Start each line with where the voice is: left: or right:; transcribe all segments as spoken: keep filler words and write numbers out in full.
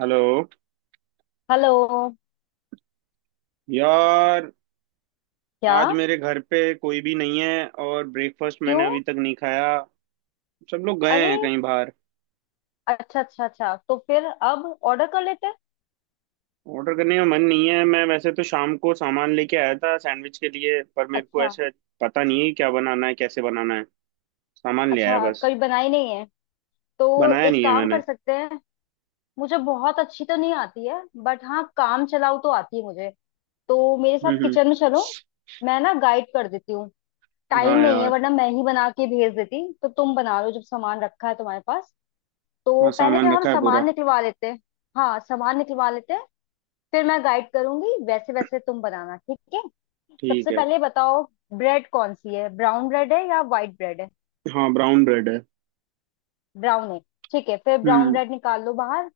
right: Hello.
left: Hello.
right: यार,
left: क्या?
right: आज मेरे घर पे कोई भी नहीं है और ब्रेकफास्ट मैंने
left: क्यों?
right: अभी तक नहीं खाया। सब लोग गए
left: अरे!
right: हैं कहीं बाहर।
left: अच्छा अच्छा अच्छा, तो फिर अब ऑर्डर कर लेते हैं।
right: ऑर्डर करने का मन नहीं है। मैं वैसे तो शाम को सामान लेके आया था सैंडविच के लिए, पर मेरे को
left: अच्छा,
right: ऐसे पता नहीं है कि क्या बनाना है, कैसे बनाना है। सामान ले आया
left: अच्छा
right: बस।
left: कभी बनाई नहीं है तो?
right: बनाया
left: एक
right: नहीं है
left: काम
right: मैंने।
left: कर सकते हैं। मुझे बहुत अच्छी तो नहीं आती है, बट हाँ, काम चलाऊ तो आती है मुझे। तो मेरे साथ
right: हम्म, हम्म।
left: किचन में चलो। मैं ना गाइड कर देती हूँ।
right: हाँ
left: टाइम नहीं है
right: यार।
left: वरना मैं ही बना के भेज देती, तो तुम बना लो जब सामान रखा है तुम्हारे पास।
right: हाँ,
left: तो पहले
right: सामान
left: हम
right: रखा है पूरा।
left: सामान निकलवा लेते हैं। हाँ, सामान निकलवा लेते हैं। फिर मैं गाइड करूंगी वैसे वैसे तुम बनाना, ठीक है?
right: ठीक
left: सबसे
right: है।
left: पहले बताओ, ब्रेड कौन सी है, ब्राउन ब्रेड है या वाइट ब्रेड है?
right: हाँ, ब्राउन ब्रेड है।
left: ब्राउन है, ठीक है, फिर ब्राउन
right: हम्म।
left: ब्रेड निकाल लो बाहर।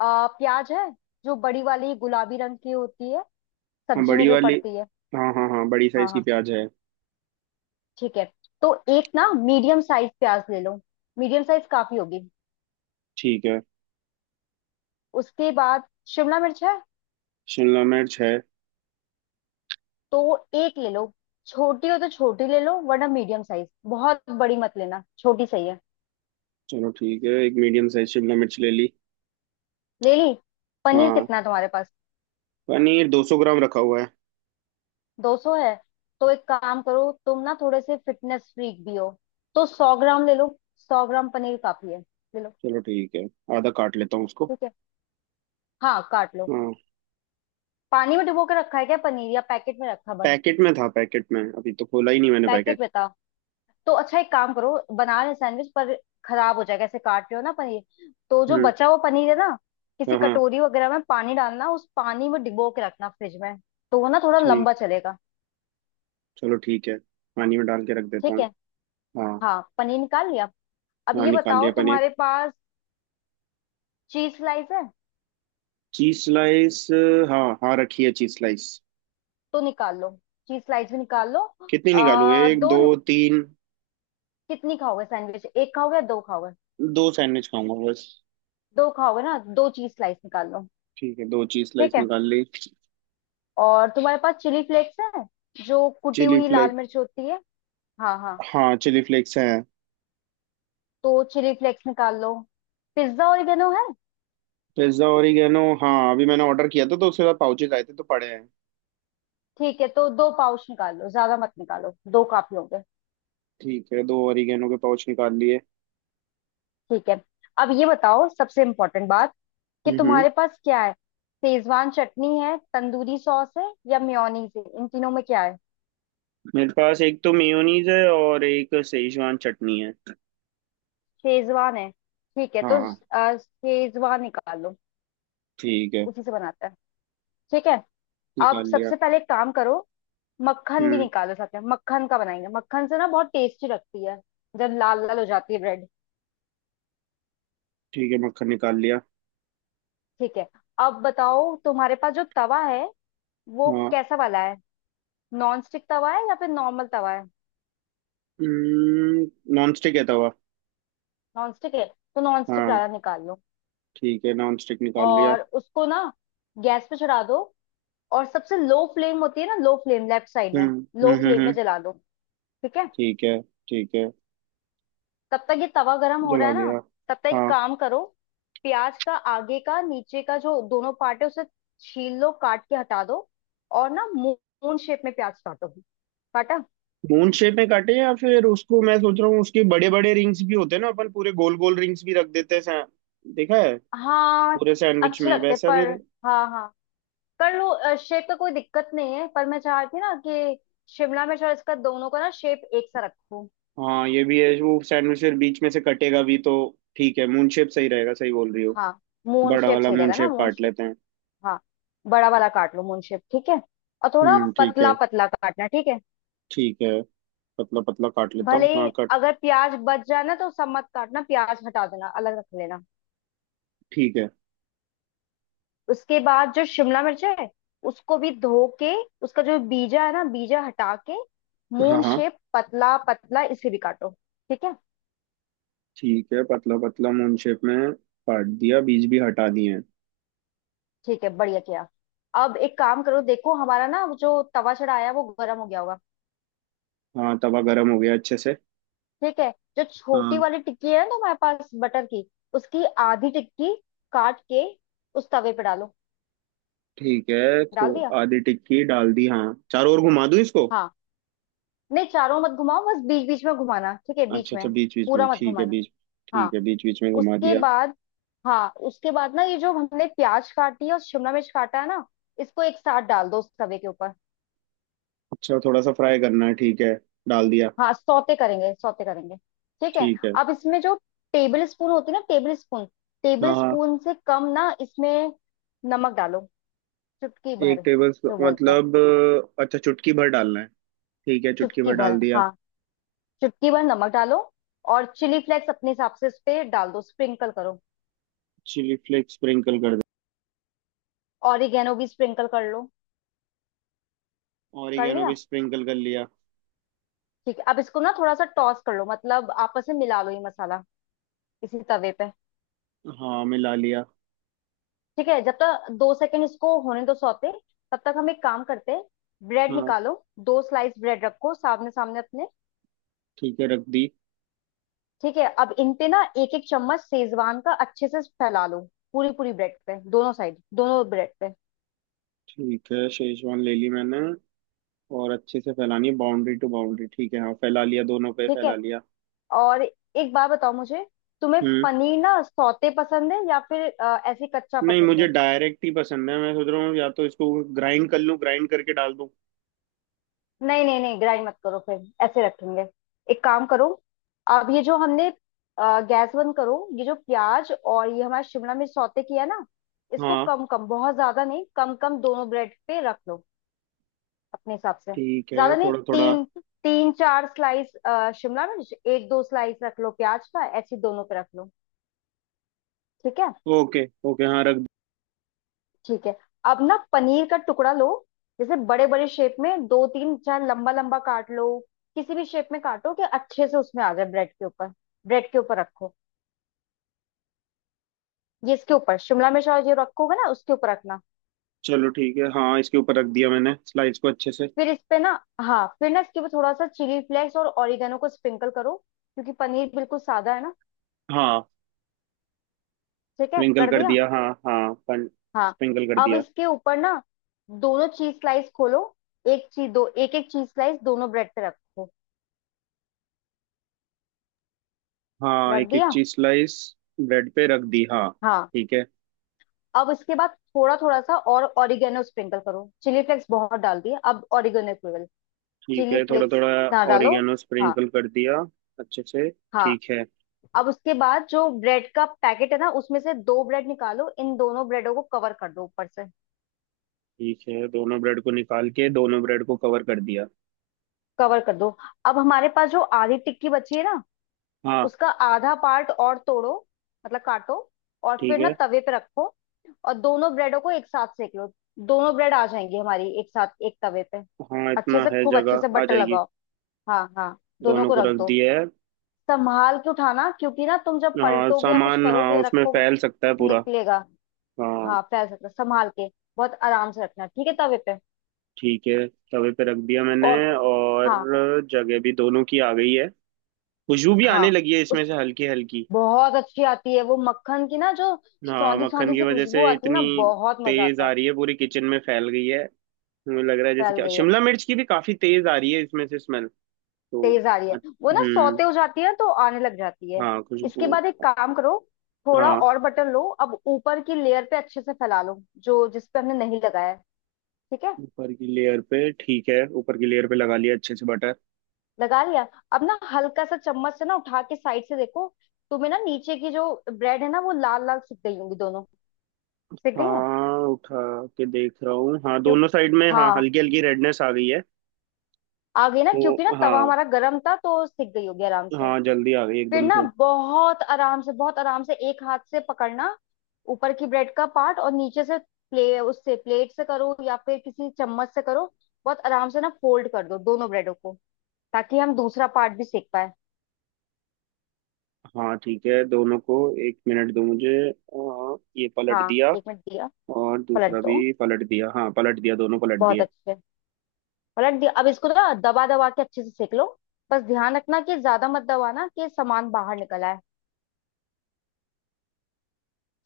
left: आ, प्याज है, जो बड़ी वाली गुलाबी रंग की होती है,
right: हाँ
left: सब्जी में
right: बड़ी
left: जो
right: वाली।
left: पड़ती है।
right: हाँ हाँ हाँ, बड़ी
left: हाँ
right: साइज की
left: हाँ,
right: प्याज है।
left: ठीक है। तो एक ना मीडियम साइज प्याज ले लो, मीडियम साइज काफी होगी।
right: ठीक है।
left: उसके बाद शिमला मिर्च है,
right: शिमला मिर्च है।
left: तो एक ले लो। छोटी हो तो छोटी ले लो, वरना मीडियम साइज। बहुत बड़ी मत लेना, छोटी सही है।
right: चलो ठीक है, एक मीडियम साइज शिमला मिर्च ले ली।
left: ले ली? पनीर
right: हाँ,
left: कितना है तुम्हारे पास?
right: पनीर दो सौ ग्राम रखा हुआ है।
left: दो सौ है? तो एक काम करो, तुम ना थोड़े से फिटनेस फ्रीक भी हो, तो सौ ग्राम ले लो। सौ ग्राम पनीर काफी है, ले लो।
right: चलो ठीक है, आधा काट लेता हूँ उसको।
left: ठीक है, हाँ काट लो।
right: हाँ,
left: पानी में डुबो के रखा है क्या पनीर, या पैकेट में रखा बंद?
right: पैकेट में था। पैकेट में अभी तो खोला ही नहीं मैंने
left: पैकेट
right: पैकेट।
left: में था? तो अच्छा, एक काम करो, बना रहे सैंडविच पर खराब हो जाएगा ऐसे काट रहे हो ना पनीर। तो जो
right: हम्म।
left: बचा हुआ पनीर है ना, किसी
right: हाँ हाँ।
left: कटोरी वगैरह में पानी डालना, उस पानी में डिबो के रखना फ्रिज में, तो वो ना थोड़ा लंबा
right: ठीक।
left: चलेगा।
right: चलो ठीक है, पानी में डाल के रख देता
left: ठीक
right: हूँ।
left: है,
right: हाँ।
left: हाँ पनीर निकाल लिया। अब
right: हाँ,
left: ये
right: निकाल
left: बताओ,
right: लिया पनीर।
left: तुम्हारे पास चीज स्लाइस है?
right: Cheese slice? हाँ हाँ, रखी है चीज स्लाइस।
left: तो निकाल लो, चीज स्लाइस भी निकाल लो।
right: कितनी निकालू,
left: आ,
right: एक,
left: दो
right: दो,
left: नि-
right: तीन?
left: कितनी खाओगे सैंडविच, एक खाओगे या दो खाओगे?
right: दो सैंडविच खाऊंगा बस।
left: दो खाओगे ना, दो चीज स्लाइस निकाल लो।
right: ठीक है, दो चीज स्लाइस
left: ठीक है,
right: निकाल ली।
left: और तुम्हारे पास चिली फ्लेक्स है? जो कुटी
right: चिली
left: हुई लाल
right: फ्लेक्स?
left: मिर्च होती है। हाँ हाँ,
right: हाँ चिली फ्लेक्स है।
left: तो चिली फ्लेक्स निकाल लो। पिज्जा ओरिगेनो है?
right: Pizza oregano? हाँ, अभी मैंने ऑर्डर किया था तो उसके बाद पाउचेज आए थे तो पड़े हैं।
left: ठीक है, तो दो पाउच निकाल लो, ज्यादा मत निकालो, दो काफी होंगे।
right: ठीक है, दो ओरिगेनो के पाउच निकाल लिए।
left: ठीक है, अब ये बताओ सबसे इम्पोर्टेंट बात, कि
right: हम्म, हम्म।
left: तुम्हारे पास क्या है, शेजवान चटनी है, तंदूरी सॉस है, या मेयोनीज है, इन तीनों में क्या है?
right: मेरे पास एक तो मेयोनीज है और एक सेजवान चटनी है।
left: शेजवान है, ठीक है तो।
right: हाँ।
left: अ, शेजवान निकालो,
right: ठीक है,
left: उसी से बनाते हैं। ठीक है। अब
right: निकाल लिया।
left: सबसे पहले एक काम करो, मक्खन भी
right: हम्म।
left: निकालो साथ में, मक्खन का बनाएंगे, मक्खन से ना बहुत टेस्टी लगती है, जब लाल लाल हो जाती है ब्रेड।
right: ठीक है, मक्खन निकाल लिया।
left: ठीक है, अब बताओ तुम्हारे पास जो तवा है, वो
right: हाँ।
left: कैसा वाला है? नॉन स्टिक तवा है, या फिर नॉर्मल तवा है?
right: हम्म। नॉन स्टिक है तवा।
left: नॉन स्टिक है, तो नॉन स्टिक
right: हाँ
left: वाला निकाल लो।
right: ठीक है, नॉन स्टिक निकाल लिया।
left: और उसको ना गैस पे चढ़ा दो, और सबसे लो फ्लेम होती है ना, लो फ्लेम लेफ्ट साइड
right: हम्म
left: में, लो
right: हम्म हम्म
left: फ्लेम में
right: हम्म,
left: जला दो। ठीक है,
right: ठीक है। ठीक है,
left: तब तक ये तवा गरम हो रहा
right: जला
left: है ना,
right: लिया।
left: तब तक एक
right: हाँ।
left: काम करो, प्याज का आगे का नीचे का जो दोनों पार्ट है उसे छील लो, काट के हटा दो, और ना मून शेप में प्याज काटो। काटा?
right: मून शेप में काटे या फिर उसको मैं सोच रहा हूँ, उसके बड़े बड़े रिंग्स भी होते हैं ना, अपन पूरे गोल गोल रिंग्स भी रख देते हैं, सा- देखा है।
left: हाँ,
right: पूरे सैंडविच
left: अच्छे
right: में
left: लगते हैं,
right: वैसा भी
left: पर
right: रहे।
left: हाँ हाँ कर लो, शेप का कोई दिक्कत नहीं है, पर मैं चाह रही थी ना कि शिमला मिर्च और इसका दोनों का ना शेप एक सा रखूं।
right: हाँ, ये भी है, वो सैंडविच फिर बीच में से कटेगा भी तो। ठीक है, मून शेप सही रहेगा। सही बोल रही हो।
left: हाँ, मून
right: बड़ा
left: शेप
right: वाला
left: सही
right: मून
left: रहेगा ना,
right: शेप
left: मून
right: काट
left: शेप।
right: लेते हैं।
left: हाँ, बड़ा वाला काट लो मून शेप, ठीक है। और थोड़ा
right: हम्म ठीक है।
left: पतला पतला काटना, ठीक है।
right: ठीक है, पतला पतला काट लेता
left: भले
right: हूँ।
left: ही
right: हाँ कट।
left: अगर प्याज बच जाए ना, तो सब मत काटना, प्याज हटा देना, अलग रख लेना।
right: ठीक है।
left: उसके बाद जो शिमला मिर्च है, उसको भी धो के, उसका जो बीजा है ना, बीजा हटा के,
right: हाँ
left: मून
right: हाँ।
left: शेप पतला पतला इसे भी काटो। ठीक है,
right: ठीक है, पतला पतला मून शेप में काट दिया, बीज भी हटा दिए हैं।
left: ठीक है, बढ़िया किया। अब एक काम करो, देखो हमारा ना वो जो तवा चढ़ाया है, वो गर्म हो गया होगा।
right: हाँ, तवा गरम हो गया अच्छे से।
left: ठीक है, जो छोटी
right: हाँ।
left: वाली टिक्की है ना हमारे पास बटर की, उसकी आधी टिक्की काट के उस तवे पे डालो।
right: ठीक है खो।
left: डाल दिया?
right: आधी टिक्की डाल दी हाँ। चारों ओर घुमा दूं इसको?
left: हाँ, नहीं चारों मत घुमाओ, बस बीच बीच में घुमाना, ठीक है, बीच
right: अच्छा अच्छा,
left: में।
right: बीच बीच में,
left: पूरा मत
right: ठीक है,
left: घुमाना।
right: बीच। ठीक
left: हाँ
right: है, बीच बीच में घुमा
left: उसके
right: दिया।
left: बाद, हाँ उसके बाद ना ये जो हमने प्याज काटी है और शिमला मिर्च काटा है ना, इसको एक साथ डाल दो उस तवे के ऊपर।
right: अच्छा, थोड़ा सा फ्राई करना है, ठीक है। डाल दिया।
left: हाँ, सौते करेंगे, सौते करेंगे। ठीक है।
right: ठीक है।
left: अब इसमें जो टेबल स्पून होती है ना, टेबल स्पून, टेबल
right: हाँ हाँ।
left: स्पून से कम ना इसमें नमक डालो, चुटकी
right: एक
left: भर
right: टेबल,
left: जो बोलते हैं।
right: मतलब अ, अच्छा, चुटकी भर डालना है। ठीक है, चुटकी भर
left: चुटकी भर
right: डाल दिया।
left: हाँ, चुटकी भर नमक डालो। और चिली फ्लेक्स अपने हिसाब से उस पे डाल दो, स्प्रिंकल करो।
right: चिली फ्लेक्स स्प्रिंकल कर
left: ऑरिगेनो भी स्प्रिंकल कर लो।
right: दिया।
left: कर
right: ऑरिगेनो
left: लिया?
right: भी स्प्रिंकल कर लिया।
left: ठीक है, अब इसको ना थोड़ा सा टॉस कर लो, मतलब आपस में मिला लो ये मसाला, इसी तवे पे।
right: हाँ, मिला लिया।
left: ठीक है, जब तक दो सेकंड इसको होने दो सौते, तब तक हम एक काम करते हैं। ब्रेड
right: हाँ
left: निकालो, दो स्लाइस ब्रेड रखो सामने सामने अपने।
right: ठीक है, रख दी।
left: ठीक है, अब इन पे ना एक एक चम्मच सेजवान का अच्छे से फैला लो, पूरी पूरी ब्रेड पे, दोनों साइड, दोनों ब्रेड पे।
right: ठीक है, शेजवान ले ली मैंने। और अच्छे से फैलानी है, बाउंड्री टू बाउंड्री, ठीक है। हाँ, फैला लिया, दोनों पे
left: ठीक है,
right: फैला लिया।
left: और एक बार बताओ मुझे, तुम्हें
right: हम्म।
left: पनीर ना सौते पसंद है, या फिर अ, ऐसे ही कच्चा
right: नहीं,
left: पसंद
right: मुझे
left: है?
right: डायरेक्ट ही पसंद है। मैं सोच रहा हूँ या तो इसको ग्राइंड कर लूँ, ग्राइंड करके डाल दूँ।
left: नहीं नहीं नहीं, ग्राइंड मत करो, फिर ऐसे रखेंगे। एक काम करो, अब ये जो हमने गैस बंद करो, ये जो प्याज और ये हमारा शिमला मिर्च सौते किया ना, इसको
right: हाँ।
left: कम कम, बहुत ज्यादा नहीं, कम कम दोनों ब्रेड पे रख लो, अपने हिसाब से।
right: ठीक है,
left: ज्यादा नहीं,
right: थोड़ा थोड़ा।
left: तीन, तीन चार स्लाइस शिमला मिर्च, एक दो स्लाइस रख लो प्याज का, ऐसे दोनों पे रख लो। ठीक है,
right: ओके ओके, हाँ रख।
left: ठीक है। अब ना पनीर का टुकड़ा लो, जैसे बड़े बड़े शेप में दो तीन, चाहे लंबा लंबा काट लो, किसी भी शेप में काटो, कि अच्छे से उसमें आ जाए ब्रेड के ऊपर। ब्रेड के ऊपर रखो, ये इसके ऊपर, शिमला मिर्च और जो रखोगे ना उसके ऊपर रखना।
right: चलो ठीक है, हाँ इसके ऊपर रख दिया मैंने स्लाइस को अच्छे से।
left: फिर इस पे ना, हाँ फिर ना इसके ऊपर थोड़ा सा चिली फ्लेक्स और ऑरिगेनो को स्प्रिंकल करो, क्योंकि पनीर बिल्कुल सादा है ना।
right: हाँ,
left: ठीक है,
right: स्प्रिंकल
left: कर
right: कर
left: दिया?
right: दिया। हाँ हाँ पन
left: हाँ,
right: स्प्रिंकल कर
left: अब
right: दिया।
left: इसके ऊपर ना दोनों चीज स्लाइस खोलो, एक चीज दो, एक एक चीज स्लाइस दोनों ब्रेड पे रखो।
right: हाँ
left: रख
right: एक एक
left: दिया?
right: Cheese slice. ब्रेड पे रख दी। हाँ।
left: हाँ।
right: ठीक है।
left: अब इसके बाद थोड़ा थोड़ा सा और ऑरिगेनो स्प्रिंकल करो, चिली फ्लेक्स बहुत डाल दिए, अब ऑरिगेनो केवल,
right: ठीक
left: चिली
right: है, थोड़ा
left: फ्लेक्स
right: थोड़ा।
left: ना डालो।
right: ओरिगेनो
left: हाँ
right: स्प्रिंकल कर दिया अच्छे से।
left: हाँ,
right: ठीक है।
left: अब उसके बाद जो ब्रेड का पैकेट है ना, उसमें से दो ब्रेड निकालो, इन दोनों ब्रेडों को कवर कर दो ऊपर से।
right: ठीक है, दोनों ब्रेड को निकाल के दोनों ब्रेड को कवर कर दिया।
left: कवर कर दो, अब हमारे पास जो आधी टिक्की बची है ना,
right: हाँ।
left: उसका आधा पार्ट और तोड़ो, मतलब काटो, और
right: ठीक
left: फिर ना
right: है।
left: तवे पे रखो, और दोनों ब्रेडों को एक साथ सेक लो। दोनों ब्रेड आ जाएंगी हमारी एक साथ एक तवे पे।
right: हाँ,
left: अच्छे
right: इतना
left: से
right: है,
left: खूब अच्छे से
right: जगह आ
left: बटर
right: जाएगी।
left: लगाओ। हाँ हाँ, दोनों
right: दोनों
left: को
right: को
left: रख
right: रख
left: दो।
right: दिया है।
left: संभाल के उठाना, क्योंकि ना तुम जब
right: हाँ
left: पलटोगे या कुछ
right: सामान,
left: करोगे
right: हाँ
left: या
right: उसमें
left: रखोगे,
right: फैल सकता है पूरा।
left: निकलेगा।
right: हाँ।
left: हाँ फैल सकता है। संभाल के बहुत आराम से रखना, ठीक है तवे पे।
right: ठीक है, तवे पे रख दिया मैंने।
left: और
right: और
left: हाँ
right: जगह भी दोनों की आ गई है। खुशबू भी
left: हाँ,
right: आने लगी है इसमें
left: उस
right: से हल्की हल्की।
left: बहुत अच्छी आती है वो मक्खन की ना, जो
right: हाँ,
left: सौंधी
right: मक्खन
left: सौंधी
right: की
left: सी
right: वजह से
left: खुशबू आती है
right: इतनी
left: ना, बहुत मजा
right: तेज
left: आता है।
right: आ रही है, पूरी किचन में फैल गई है। मुझे लग रहा है जैसे
left: फैल
right: क्या
left: गई है,
right: शिमला मिर्च की भी काफी तेज आ रही है इसमें से स्मेल। तो
left: तेज आ रही
right: अ-
left: है। वो ना
right: हम्म।
left: सौते हो जाती है तो आने लग जाती है।
right: हाँ खुशबू।
left: इसके बाद एक काम करो, थोड़ा
right: हाँ
left: और बटर लो, अब ऊपर की लेयर पे अच्छे से फैला लो, जो जिस पे हमने नहीं लगाया है। ठीक है,
right: ऊपर की लेयर पे, ठीक है, ऊपर की लेयर पे लगा लिया अच्छे से बटर।
left: लगा लिया। अब ना हल्का सा चम्मच से ना उठा के साइड से देखो, तुम्हें ना नीचे की जो ब्रेड है ना, वो लाल लाल सिक गई होंगी दोनों। सिक गई है?
right: हाँ उठा के देख रहा हूँ, हाँ
left: क्यों?
right: दोनों साइड में, हाँ
left: हाँ,
right: हल्की हल्की रेडनेस आ गई है।
left: आ गई ना, क्योंकि ना
right: वो
left: तवा
right: हाँ।
left: हमारा गर्म था तो सिक गई होगी आराम से।
right: हाँ, जल्दी आ गई
left: फिर
right: एकदम
left: ना
right: से।
left: बहुत आराम से, बहुत आराम से एक हाथ से पकड़ना, ऊपर की ब्रेड का पार्ट, और नीचे से प्ले, उससे प्लेट से करो या फिर किसी चम्मच से करो, बहुत आराम से ना फोल्ड कर दो दोनों ब्रेडों को, ताकि हम दूसरा पार्ट भी सेक पाए।
right: हाँ ठीक है, दोनों को एक मिनट दो मुझे। आ, ये पलट
left: हाँ
right: दिया।
left: एक मिनट दिया,
right: और
left: पलट
right: दूसरा
left: दो,
right: भी पलट दिया, हाँ पलट दिया, दोनों पलट
left: बहुत
right: दिए।
left: अच्छे। पलट दिया, अब इसको ना दबा दबा के अच्छे से सेक लो, बस ध्यान रखना कि ज्यादा मत दबाना कि सामान बाहर निकल आए।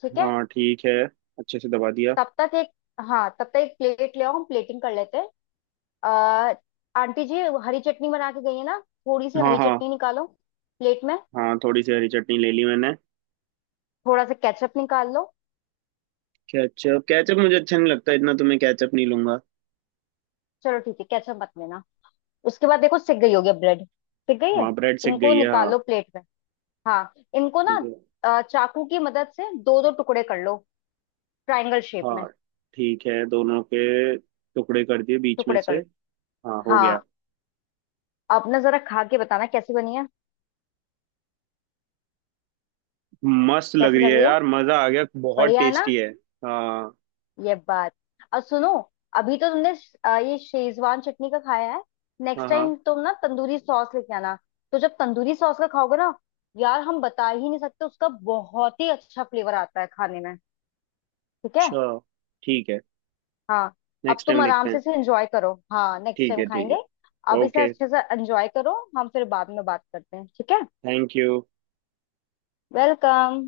left: ठीक है,
right: हाँ ठीक है, अच्छे से दबा दिया।
left: तब तक एक, हाँ तब तक एक प्लेट ले आओ, हम प्लेटिंग कर लेते हैं। अ, आंटी जी हरी चटनी बना के गई है ना, थोड़ी सी
right: हाँ।
left: हरी
right: हाँ
left: चटनी निकालो प्लेट में।
right: हाँ, थोड़ी सी हरी चटनी ले ली मैंने।
left: थोड़ा सा केचप निकाल लो।
right: केचप? केचप मुझे अच्छा नहीं लगता इतना, तो मैं केचप नहीं लूंगा।
left: चलो ठीक है, केचप मत लेना। उसके बाद देखो सिक गई होगी ब्रेड, सिक गई है,
right: हाँ, ब्रेड सिक
left: इनको
right: गई है। हाँ।
left: निकालो प्लेट में। हाँ इनको ना
right: ठीक है।
left: अ, चाकू की मदद से दो दो टुकड़े कर लो, ट्रायंगल शेप में।
right: हाँ। ठीक है, दोनों के टुकड़े कर दिए बीच में
left: टुकड़े
right: से।
left: कर लो।
right: हाँ हो गया।
left: हाँ, अब ना जरा खा के बताना कैसी बनी है।
right: मस्त लग
left: कैसी
right: रही
left: लग
right: है
left: रही है,
right: यार, मजा आ गया, बहुत
left: बढ़िया है ना?
right: टेस्टी है। हाँ।
left: ये बात। और सुनो, अभी तो तुमने अ, ये शेजवान चटनी का खाया है,
right: हाँ।
left: नेक्स्ट
right: हाँ।
left: टाइम तुम ना तंदूरी सॉस लेके आना। तो जब तंदूरी सॉस का खाओगे ना, यार हम बता ही नहीं सकते, उसका बहुत ही अच्छा फ्लेवर आता है खाने में। ठीक है,
right: अच्छा। ठीक है,
left: हाँ। अब
right: नेक्स्ट
left: तुम
right: टाइम देखते
left: आराम से
right: हैं।
left: इसे एंजॉय करो, हाँ नेक्स्ट
right: ठीक
left: टाइम
right: है, ठीक
left: खाएंगे।
right: है।
left: अब इसे
right: ओके।
left: अच्छे से एंजॉय करो, हम फिर बाद में बात करते हैं, ठीक है।
right: Thank you.
left: वेलकम।